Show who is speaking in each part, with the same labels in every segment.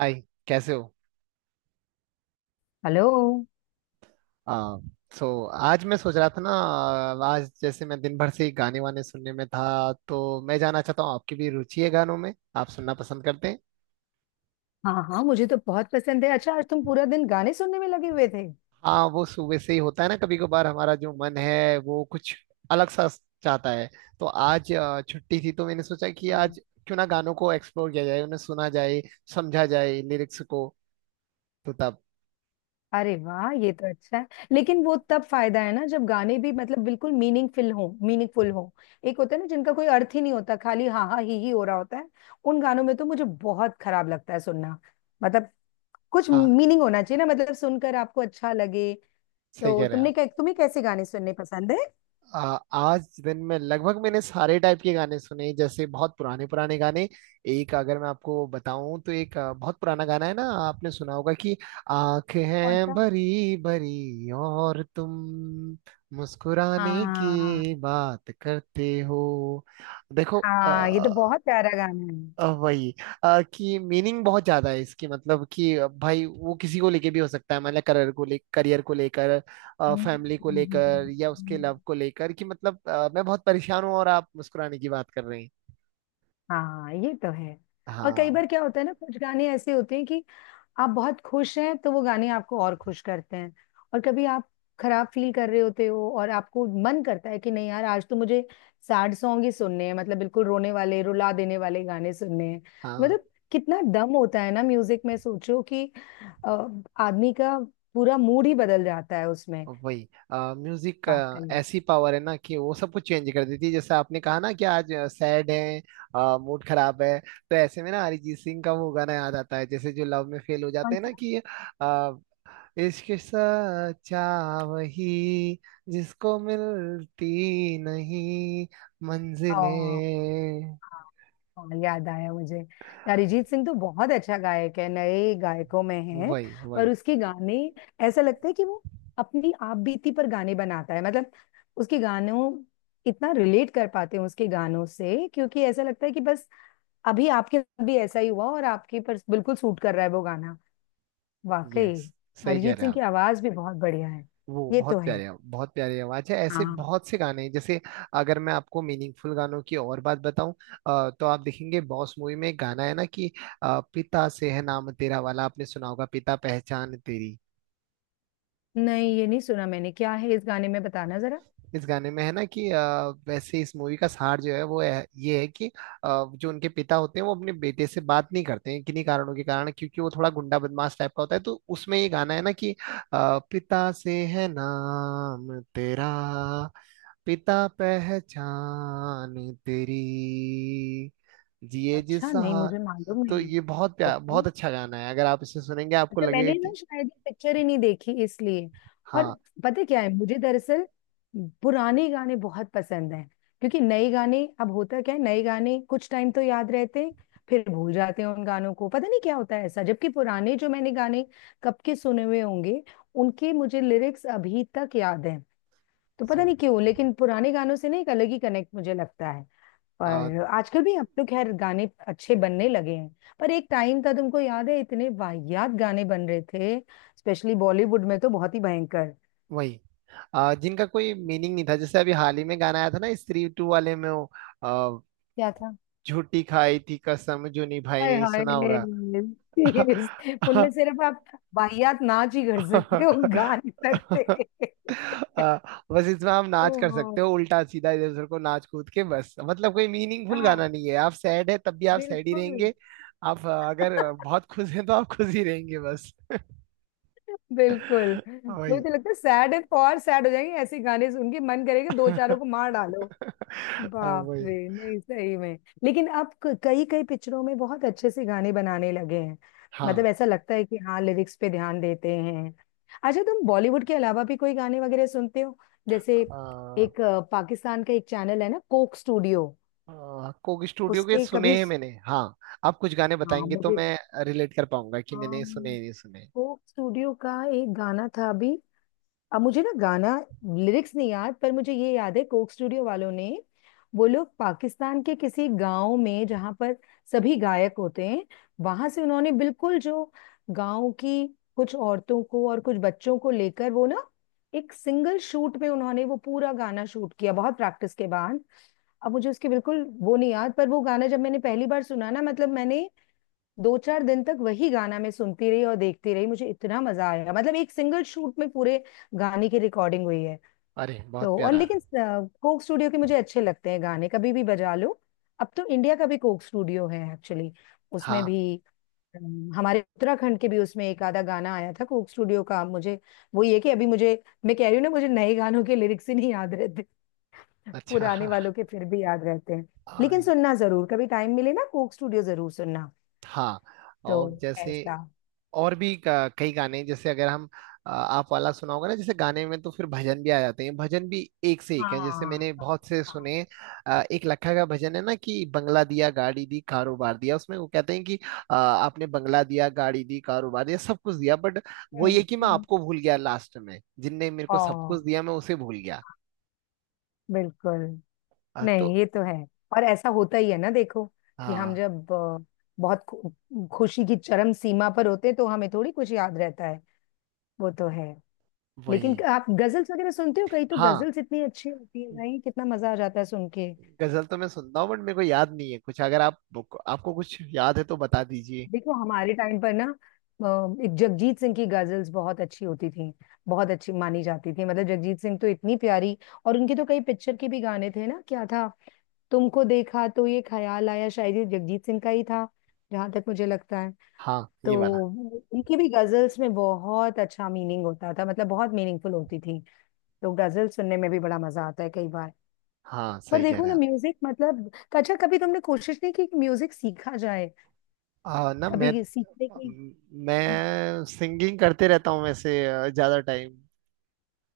Speaker 1: हाय। कैसे हो?
Speaker 2: हेलो।
Speaker 1: आ, सो आज मैं सोच रहा था ना, आज जैसे मैं दिन भर से ही गाने वाने सुनने में था, तो मैं जानना चाहता हूँ, आपकी भी रुचि है गानों में? आप सुनना पसंद करते हैं?
Speaker 2: हाँ हाँ, मुझे तो बहुत पसंद है। अच्छा, आज तुम पूरा दिन गाने सुनने में लगे हुए थे।
Speaker 1: हाँ, वो सुबह से ही होता है ना, कभी कभार हमारा जो मन है वो कुछ अलग सा चाहता है। तो आज छुट्टी थी, तो मैंने सोचा कि
Speaker 2: हाँ।
Speaker 1: आज क्यों ना गानों को एक्सप्लोर किया जाए, उन्हें सुना जाए, समझा जाए लिरिक्स को। तो तब...
Speaker 2: अरे वाह, ये तो अच्छा है। लेकिन वो तब फायदा है ना, जब गाने भी मतलब बिल्कुल मीनिंगफुल हो, मीनिंगफुल हो। एक होता है ना, जिनका कोई अर्थ ही नहीं होता, खाली हाँ हाँ ही हो रहा होता है। उन गानों में तो मुझे बहुत खराब लगता है सुनना। मतलब। कुछ
Speaker 1: हाँ,
Speaker 2: मीनिंग होना चाहिए ना, मतलब सुनकर आपको अच्छा लगे।
Speaker 1: सही
Speaker 2: तो
Speaker 1: कह रहे हैं आप।
Speaker 2: तुम्हें कैसे गाने सुनने पसंद है?
Speaker 1: आ, आज दिन में लगभग मैंने सारे टाइप के गाने सुने, जैसे बहुत पुराने पुराने गाने। एक, अगर मैं आपको बताऊं, तो एक बहुत पुराना गाना है ना, आपने सुना होगा कि
Speaker 2: कौन
Speaker 1: आंखें
Speaker 2: सा?
Speaker 1: भरी भरी और तुम मुस्कुराने
Speaker 2: हाँ
Speaker 1: की बात करते हो। देखो,
Speaker 2: हाँ, ये तो बहुत प्यारा गाना है।
Speaker 1: वही, कि मीनिंग बहुत ज्यादा है इसकी। मतलब कि भाई, वो किसी को लेके भी हो सकता है, मतलब करियर को लेकर,
Speaker 2: हम्म,
Speaker 1: फैमिली को
Speaker 2: हम्म,
Speaker 1: लेकर,
Speaker 2: हम्म,
Speaker 1: या उसके लव
Speaker 2: हम्म।
Speaker 1: को लेकर, कि मतलब मैं बहुत परेशान हूँ और आप मुस्कुराने की बात कर रहे हैं।
Speaker 2: हाँ, ये तो है। और कई
Speaker 1: हाँ,
Speaker 2: बार क्या होता है ना, कुछ गाने ऐसे होते हैं कि आप बहुत खुश हैं, तो वो गाने आपको और खुश करते हैं। और कभी आप खराब फील कर रहे होते हो, और आपको मन करता है कि नहीं यार, आज तो मुझे सैड सॉन्ग ही सुनने हैं, मतलब बिल्कुल रोने वाले रुला देने वाले गाने सुनने हैं।
Speaker 1: हाँ।
Speaker 2: मतलब। कितना दम होता है ना म्यूजिक में, सोचो कि आदमी का पूरा मूड ही बदल जाता है उसमें।
Speaker 1: वही म्यूजिक।
Speaker 2: वाकई।
Speaker 1: ऐसी पावर है ना कि वो सब कुछ चेंज कर देती है। जैसे आपने कहा ना कि आज सैड है, मूड खराब है, तो ऐसे में ना अरिजीत सिंह का वो गाना याद आता है, जैसे जो लव में फेल हो जाते
Speaker 2: कौन
Speaker 1: हैं ना कि इश्क सच्चा। वही, जिसको मिलती नहीं
Speaker 2: सा?
Speaker 1: मंजिलें।
Speaker 2: हाँ, याद आया मुझे। यार अरिजीत सिंह तो बहुत अच्छा गायक है, नए गायकों में है।
Speaker 1: वही
Speaker 2: पर
Speaker 1: वही।
Speaker 2: उसके गाने, ऐसा लगता है कि वो अपनी आप बीती पर गाने बनाता है, मतलब उसके गानों इतना रिलेट कर पाते हैं उसके गानों से, क्योंकि ऐसा लगता है कि बस अभी आपके साथ भी ऐसा ही हुआ, और आपके पर बिल्कुल सूट कर रहा है वो गाना। वाकई।
Speaker 1: यस, सही कह
Speaker 2: अरिजीत
Speaker 1: रहे हैं
Speaker 2: सिंह की
Speaker 1: आप।
Speaker 2: आवाज भी बहुत बढ़िया है।
Speaker 1: वो
Speaker 2: ये तो
Speaker 1: बहुत
Speaker 2: है।
Speaker 1: प्यारे, बहुत प्यारी आवाज है, ऐसे
Speaker 2: हाँ।
Speaker 1: बहुत से गाने हैं। जैसे अगर मैं आपको मीनिंगफुल गानों की और बात बताऊं, तो आप देखेंगे, बॉस मूवी में एक गाना है ना कि पिता से है नाम तेरा वाला, आपने सुना होगा, पिता पहचान तेरी।
Speaker 2: नहीं, ये नहीं सुना मैंने। क्या है इस गाने में, बताना जरा।
Speaker 1: इस गाने में है ना कि वैसे इस मूवी का सार जो है वो है, ये है कि जो उनके पिता होते हैं वो अपने बेटे से बात नहीं करते हैं, किन्हीं कारणों के कारण, क्योंकि वो थोड़ा गुंडा बदमाश टाइप का होता है। तो उसमें ये गाना है ना कि पिता से है नाम तेरा, पिता पहचान तेरी, जिए जिस
Speaker 2: अच्छा, नहीं मुझे
Speaker 1: सहा-
Speaker 2: मालूम
Speaker 1: तो
Speaker 2: नहीं।
Speaker 1: ये बहुत प्यार,
Speaker 2: ओके।
Speaker 1: बहुत अच्छा गाना है, अगर आप इसे सुनेंगे आपको
Speaker 2: अच्छा,
Speaker 1: लगेगा
Speaker 2: मैंने ना
Speaker 1: कि...
Speaker 2: शायद पिक्चर ही नहीं देखी, इसलिए। और,
Speaker 1: हाँ।
Speaker 2: पता है क्या है मुझे, दरअसल पुराने गाने बहुत पसंद हैं। क्योंकि नए गाने, अब होता क्या है, नए गाने कुछ टाइम तो याद रहते हैं, फिर भूल जाते हैं उन गानों को, पता नहीं क्या होता है ऐसा। जबकि पुराने जो मैंने गाने कब के सुने हुए होंगे, उनके मुझे लिरिक्स अभी तक याद हैं। तो
Speaker 1: सो
Speaker 2: पता नहीं क्यों, लेकिन पुराने गानों से ना एक अलग ही कनेक्ट मुझे लगता है।
Speaker 1: आ,
Speaker 2: पर आजकल भी, अब तो खैर गाने अच्छे बनने लगे हैं। पर एक टाइम था, तुमको याद है, इतने वाहियात गाने बन रहे थे। स्पेशली बॉलीवुड में तो बहुत ही भयंकर।
Speaker 1: वही, जिनका कोई मीनिंग नहीं था, जैसे अभी हाल ही में गाना आया था ना स्त्री टू वाले में वो आ,
Speaker 2: क्या था?
Speaker 1: झूठी खाई थी कसम जो निभाई,
Speaker 2: हाय
Speaker 1: नहीं
Speaker 2: हाय।
Speaker 1: सुना होगा?
Speaker 2: सीरियस? उनमें सिर्फ आप वाहियात नाच ही कर सकते हो, गा नहीं सकते।
Speaker 1: आ, बस इसमें आप नाच कर
Speaker 2: ओहो।
Speaker 1: सकते हो, उल्टा सीधा इधर उधर को नाच कूद के, बस। मतलब कोई मीनिंगफुल
Speaker 2: हाँ,
Speaker 1: गाना नहीं है। आप सैड है तब भी आप सैड ही
Speaker 2: बिल्कुल।
Speaker 1: रहेंगे। आप अगर बहुत खुश हैं तो आप खुश ही रहेंगे, बस।
Speaker 2: बिल्कुल। मुझे
Speaker 1: वही।
Speaker 2: तो लगता है सैड है और सैड हो जाएंगे, ऐसे गाने सुन के मन करेगा दो चारों को मार डालो। बाप
Speaker 1: वही।
Speaker 2: रे, नहीं सही में। लेकिन अब कई कई पिक्चरों में बहुत अच्छे से गाने बनाने लगे हैं। मतलब
Speaker 1: हाँ,
Speaker 2: ऐसा लगता है कि हाँ, लिरिक्स पे ध्यान देते हैं। अच्छा, तुम बॉलीवुड के अलावा भी कोई गाने वगैरह सुनते हो? जैसे एक पाकिस्तान का एक चैनल है ना, कोक स्टूडियो।
Speaker 1: कोक स्टूडियो के
Speaker 2: उसके
Speaker 1: सुने
Speaker 2: कभी
Speaker 1: हैं मैंने, हाँ। आप कुछ गाने
Speaker 2: हाँ
Speaker 1: बताएंगे तो
Speaker 2: मुझे,
Speaker 1: मैं रिलेट कर पाऊंगा कि
Speaker 2: हाँ,
Speaker 1: मैंने सुने या नहीं सुने।
Speaker 2: कोक स्टूडियो का एक गाना था अभी। अब मुझे ना गाना लिरिक्स नहीं याद, पर मुझे ये याद है कोक स्टूडियो वालों ने, वो लोग पाकिस्तान के किसी गांव में, जहां पर सभी गायक होते हैं, वहां से उन्होंने बिल्कुल जो गांव की कुछ औरतों को और कुछ बच्चों को लेकर, वो ना एक सिंगल शूट में उन्होंने वो पूरा गाना शूट किया बहुत प्रैक्टिस के बाद। अब मुझे उसके बिल्कुल वो नहीं याद, पर वो गाना जब मैंने पहली बार सुना ना, मतलब मैंने दो चार दिन तक वही गाना मैं सुनती रही और देखती रही, मुझे इतना मजा आया। मतलब एक सिंगल शूट में पूरे गाने की रिकॉर्डिंग हुई है।
Speaker 1: अरे बहुत
Speaker 2: तो और
Speaker 1: प्यारा।
Speaker 2: लेकिन कोक स्टूडियो के मुझे अच्छे लगते हैं गाने, कभी भी बजा लो। अब तो इंडिया का भी कोक स्टूडियो है एक्चुअली, उसमें
Speaker 1: हाँ।
Speaker 2: भी हमारे उत्तराखंड के भी उसमें एक आधा गाना आया था कोक स्टूडियो का मुझे। वो ये कि अभी मुझे, मैं कह रही हूँ ना, मुझे नए गानों के लिरिक्स ही नहीं याद रहते।
Speaker 1: अच्छा।
Speaker 2: पुराने
Speaker 1: हाँ।
Speaker 2: वालों के फिर भी याद रहते हैं। लेकिन
Speaker 1: हाँ,
Speaker 2: सुनना जरूर, कभी टाइम मिले ना, कोक स्टूडियो जरूर सुनना।
Speaker 1: हाँ,
Speaker 2: तो
Speaker 1: और जैसे
Speaker 2: ऐसा।
Speaker 1: और भी कई गाने हैं। जैसे अगर हम, आप वाला सुना होगा ना, जैसे गाने में तो फिर भजन भी आ जाते हैं, भजन भी एक से एक है, जैसे
Speaker 2: हाँ
Speaker 1: मैंने
Speaker 2: हाँ
Speaker 1: बहुत से
Speaker 2: हाँ।
Speaker 1: सुने हैं। एक लखा का भजन है ना कि बंगला दिया गाड़ी दी कारोबार दिया, उसमें वो कहते हैं कि आपने बंगला दिया गाड़ी दी कारोबार दिया, सब कुछ दिया, बट वो
Speaker 2: हम्म
Speaker 1: ये कि मैं
Speaker 2: हम्म।
Speaker 1: आपको भूल गया लास्ट में, जिनने मेरे
Speaker 2: ओ,
Speaker 1: को सब कुछ दिया मैं उसे भूल गया।
Speaker 2: बिल्कुल।
Speaker 1: तो...
Speaker 2: नहीं, ये तो है। और ऐसा होता ही है ना, देखो कि हम
Speaker 1: हाँ।
Speaker 2: जब बहुत खुशी की चरम सीमा पर होते हैं, तो हमें थोड़ी कुछ याद रहता है। वो तो है।
Speaker 1: वही।
Speaker 2: लेकिन आप गजल्स वगैरह सुनते हो कहीं? तो
Speaker 1: हाँ,
Speaker 2: गजल्स इतनी अच्छी होती है भाई, कितना मजा आ जाता है सुन के।
Speaker 1: गजल तो मैं सुनता हूँ, बट मेरे को याद नहीं है कुछ। अगर आप... आपको कुछ याद है तो बता दीजिए।
Speaker 2: देखो हमारे टाइम पर ना, एक जगजीत सिंह की गजल्स बहुत अच्छी होती थी, बहुत अच्छी मानी जाती थी, मतलब जगजीत सिंह तो इतनी प्यारी। और उनके तो कई पिक्चर के भी गाने थे ना, क्या था? तुमको देखा तो ये ख्याल आया, शायद ये जगजीत सिंह का ही था, जहां तक मुझे लगता है।
Speaker 1: हाँ,
Speaker 2: तो
Speaker 1: ये वाला।
Speaker 2: उनकी भी गजल्स में बहुत अच्छा मीनिंग होता था, मतलब बहुत मीनिंगफुल होती थी। तो गजल सुनने में भी बड़ा मजा आता है कई बार।
Speaker 1: हाँ,
Speaker 2: पर
Speaker 1: सही कह
Speaker 2: देखो
Speaker 1: रहे
Speaker 2: ना
Speaker 1: हैं आप।
Speaker 2: म्यूजिक मतलब, अच्छा कभी तुमने कोशिश नहीं की कि म्यूजिक सीखा जाए?
Speaker 1: आ, ना
Speaker 2: कभी सीखने की?
Speaker 1: मैं सिंगिंग करते रहता हूँ वैसे, ज्यादा टाइम।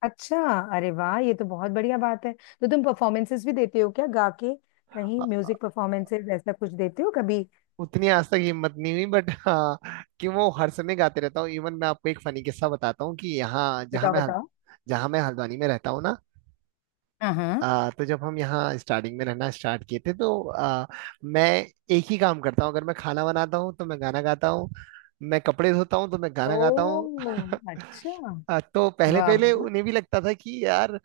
Speaker 2: अच्छा, अरे वाह, ये तो बहुत बढ़िया बात है। तो तुम परफॉर्मेंसेस भी देते हो क्या गा के? कहीं म्यूजिक परफॉर्मेंसेस ऐसा कुछ देते हो कभी?
Speaker 1: उतनी आज तक हिम्मत नहीं हुई, बट हाँ, कि वो हर समय गाते रहता हूँ। इवन मैं आपको एक फनी किस्सा बताता हूँ, कि यहाँ जहाँ
Speaker 2: बताओ
Speaker 1: मैं
Speaker 2: बताओ।
Speaker 1: जहाँ मैं हल्द्वानी में रहता हूँ ना,
Speaker 2: हाँ।
Speaker 1: तो जब हम यहाँ स्टार्टिंग में रहना स्टार्ट किए थे तो मैं एक ही काम करता हूँ, अगर मैं खाना बनाता हूँ तो मैं गाना गाता हूँ, मैं कपड़े धोता हूँ तो मैं गाना गाता हूँ।
Speaker 2: ओ अच्छा।
Speaker 1: तो पहले
Speaker 2: वाह वाह
Speaker 1: पहले
Speaker 2: वाह।
Speaker 1: उन्हें भी लगता था कि यार,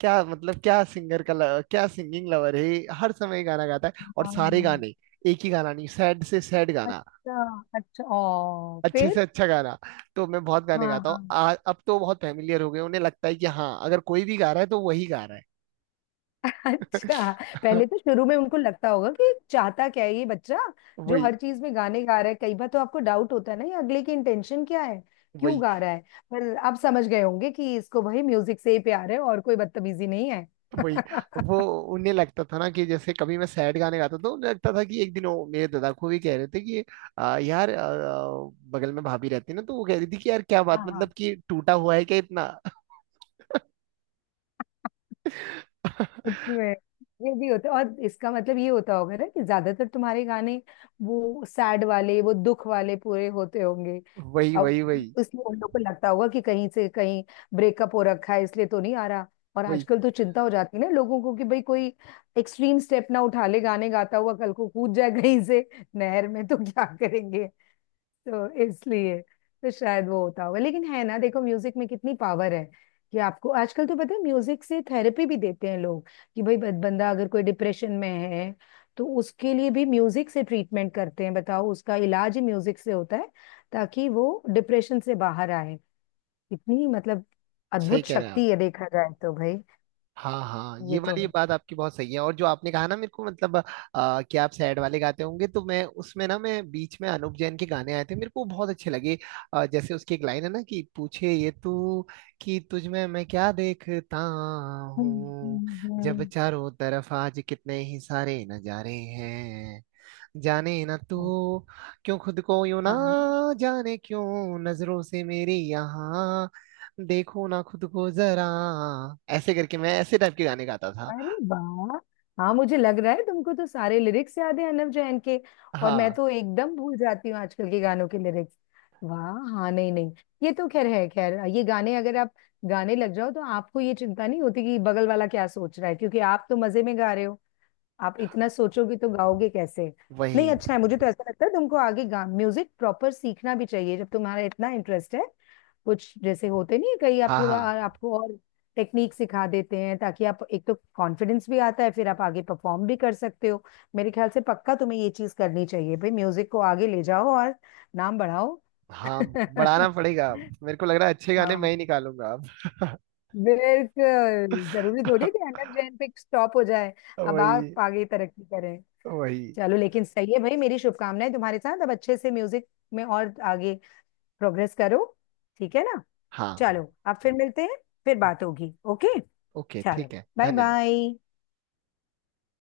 Speaker 1: क्या मतलब, क्या सिंगर का ल- क्या सिंगिंग लवर है ये, हर समय गाना गाता है। और
Speaker 2: हाँ,
Speaker 1: सारे गाने, एक ही गाना नहीं, सैड से सैड गाना,
Speaker 2: अच्छा अच्छा, ओ
Speaker 1: अच्छे से
Speaker 2: फिर।
Speaker 1: अच्छा गाना। तो मैं बहुत गाने
Speaker 2: हाँ
Speaker 1: गाता हूँ।
Speaker 2: हाँ।
Speaker 1: अब तो बहुत फैमिलियर हो गए, उन्हें लगता है कि हाँ, अगर कोई भी गा रहा है तो वही गा रहा है।
Speaker 2: अच्छा, पहले तो शुरू में उनको लगता होगा कि चाहता क्या है ये बच्चा, जो
Speaker 1: वही
Speaker 2: हर चीज में गाने गा रहा है। कई बार तो आपको डाउट होता है ना, ये अगले की इंटेंशन क्या है, क्यों
Speaker 1: वही
Speaker 2: गा रहा है। पर आप समझ गए होंगे कि इसको भाई म्यूजिक से ही प्यार है, और कोई बदतमीजी नहीं है।
Speaker 1: वही। वो उन्हें लगता था ना कि जैसे कभी मैं सैड गाने गाता था, उन्हें लगता था कि एक दिन वो मेरे दादा को भी कह रहे थे कि यार आ, आ, बगल में भाभी रहती ना, तो वो कह रही थी कि यार क्या बात,
Speaker 2: हाँ,
Speaker 1: मतलब कि टूटा हुआ है क्या इतना?
Speaker 2: सच में। ये भी होता है, और इसका मतलब ये होता होगा ना कि ज्यादातर तुम्हारे गाने वो सैड वाले वो दुख वाले पूरे होते होंगे, तो
Speaker 1: वही
Speaker 2: अब
Speaker 1: वही वही
Speaker 2: इसलिए उन लोगों को लगता होगा कि कहीं से कहीं ब्रेकअप हो रखा है, इसलिए तो नहीं आ रहा। और
Speaker 1: वही।
Speaker 2: आजकल तो चिंता हो जाती है ना लोगों को कि भाई कोई एक्सट्रीम स्टेप ना उठा ले, गाने गाता हुआ कल को कूद जाए कहीं से नहर में, तो क्या करेंगे। तो इसलिए, तो शायद वो होता होगा, लेकिन है ना देखो म्यूजिक में कितनी पावर है, कि आपको आजकल तो पता है म्यूजिक से थेरेपी भी देते हैं लोग, कि भाई बंदा अगर कोई डिप्रेशन में है, तो उसके लिए भी म्यूजिक से ट्रीटमेंट करते हैं, बताओ उसका इलाज ही म्यूजिक से होता है, ताकि वो डिप्रेशन से बाहर आए। इतनी मतलब
Speaker 1: सही
Speaker 2: अद्भुत
Speaker 1: कह रहे हैं आप।
Speaker 2: शक्ति है देखा जाए तो भाई।
Speaker 1: हाँ, हाँ, ये
Speaker 2: ये तो
Speaker 1: वाली
Speaker 2: है।
Speaker 1: बात आपकी बहुत सही है। और जो आपने कहा ना मेरे को, मतलब कि आप सैड वाले गाते होंगे, तो मैं उसमें ना, मैं बीच में अनूप जैन के गाने आए थे, मेरे को बहुत अच्छे लगे। जैसे उसकी एक लाइन है ना कि पूछे ये तू कि तुझ में मैं क्या देखता
Speaker 2: हम्म
Speaker 1: हूँ,
Speaker 2: हम्म
Speaker 1: जब
Speaker 2: हम्म,
Speaker 1: चारों तरफ आज कितने ही सारे नजारे हैं, जाने ना तू,
Speaker 2: हम्म।
Speaker 1: क्यों खुद को यूं, ना
Speaker 2: हाँ,
Speaker 1: जाने क्यों नजरों से मेरी यहाँ देखो ना खुद को जरा। ऐसे करके मैं ऐसे टाइप के गाने गाता था।
Speaker 2: अरे वाह। हाँ, मुझे लग रहा है तुमको तो सारे लिरिक्स याद है अनव जैन के। और मैं
Speaker 1: हाँ,
Speaker 2: तो एकदम भूल जाती हूँ आजकल के गानों के लिरिक्स। वाह, हाँ, नहीं नहीं, ये तो खैर है। खैर ये गाने अगर आप गाने लग जाओ, तो आपको ये चिंता नहीं होती कि बगल वाला क्या सोच रहा है, क्योंकि आप तो मजे में गा रहे हो। आप इतना सोचोगे तो गाओगे कैसे?
Speaker 1: वही।
Speaker 2: नहीं अच्छा है, मुझे तो ऐसा लगता है तुमको आगे गा म्यूजिक प्रॉपर सीखना भी चाहिए, जब तुम्हारा इतना इंटरेस्ट है। कुछ जैसे होते नहीं है, कहीं आप
Speaker 1: हाँ,
Speaker 2: थोड़ा
Speaker 1: हाँ,
Speaker 2: आपको और टेक्निक सिखा देते हैं, ताकि आप एक, तो कॉन्फिडेंस भी आता है, फिर आप आगे परफॉर्म भी कर सकते हो। मेरे ख्याल से पक्का तुम्हें ये चीज करनी चाहिए भाई, म्यूजिक को आगे ले जाओ और नाम बढ़ाओ।
Speaker 1: हाँ, बढ़ाना पड़ेगा। मेरे को लग रहा है अच्छे गाने मैं
Speaker 2: हाँ,
Speaker 1: ही निकालूंगा।
Speaker 2: बिल्कुल जरूरी थोड़ी
Speaker 1: अब...
Speaker 2: है कि अनब जैन पे स्टॉप हो जाए। अब
Speaker 1: वही
Speaker 2: आप आगे तरक्की करें।
Speaker 1: वही।
Speaker 2: चलो, लेकिन सही है भाई, मेरी शुभकामनाएं तुम्हारे साथ, अब अच्छे से म्यूजिक में और आगे प्रोग्रेस करो। ठीक है ना।
Speaker 1: हाँ।
Speaker 2: चलो, अब फिर मिलते हैं। फिर बात
Speaker 1: ओके।
Speaker 2: होगी, ओके।
Speaker 1: ओके, ठीक
Speaker 2: चलो,
Speaker 1: है,
Speaker 2: बाय
Speaker 1: धन्यवाद।
Speaker 2: बाय।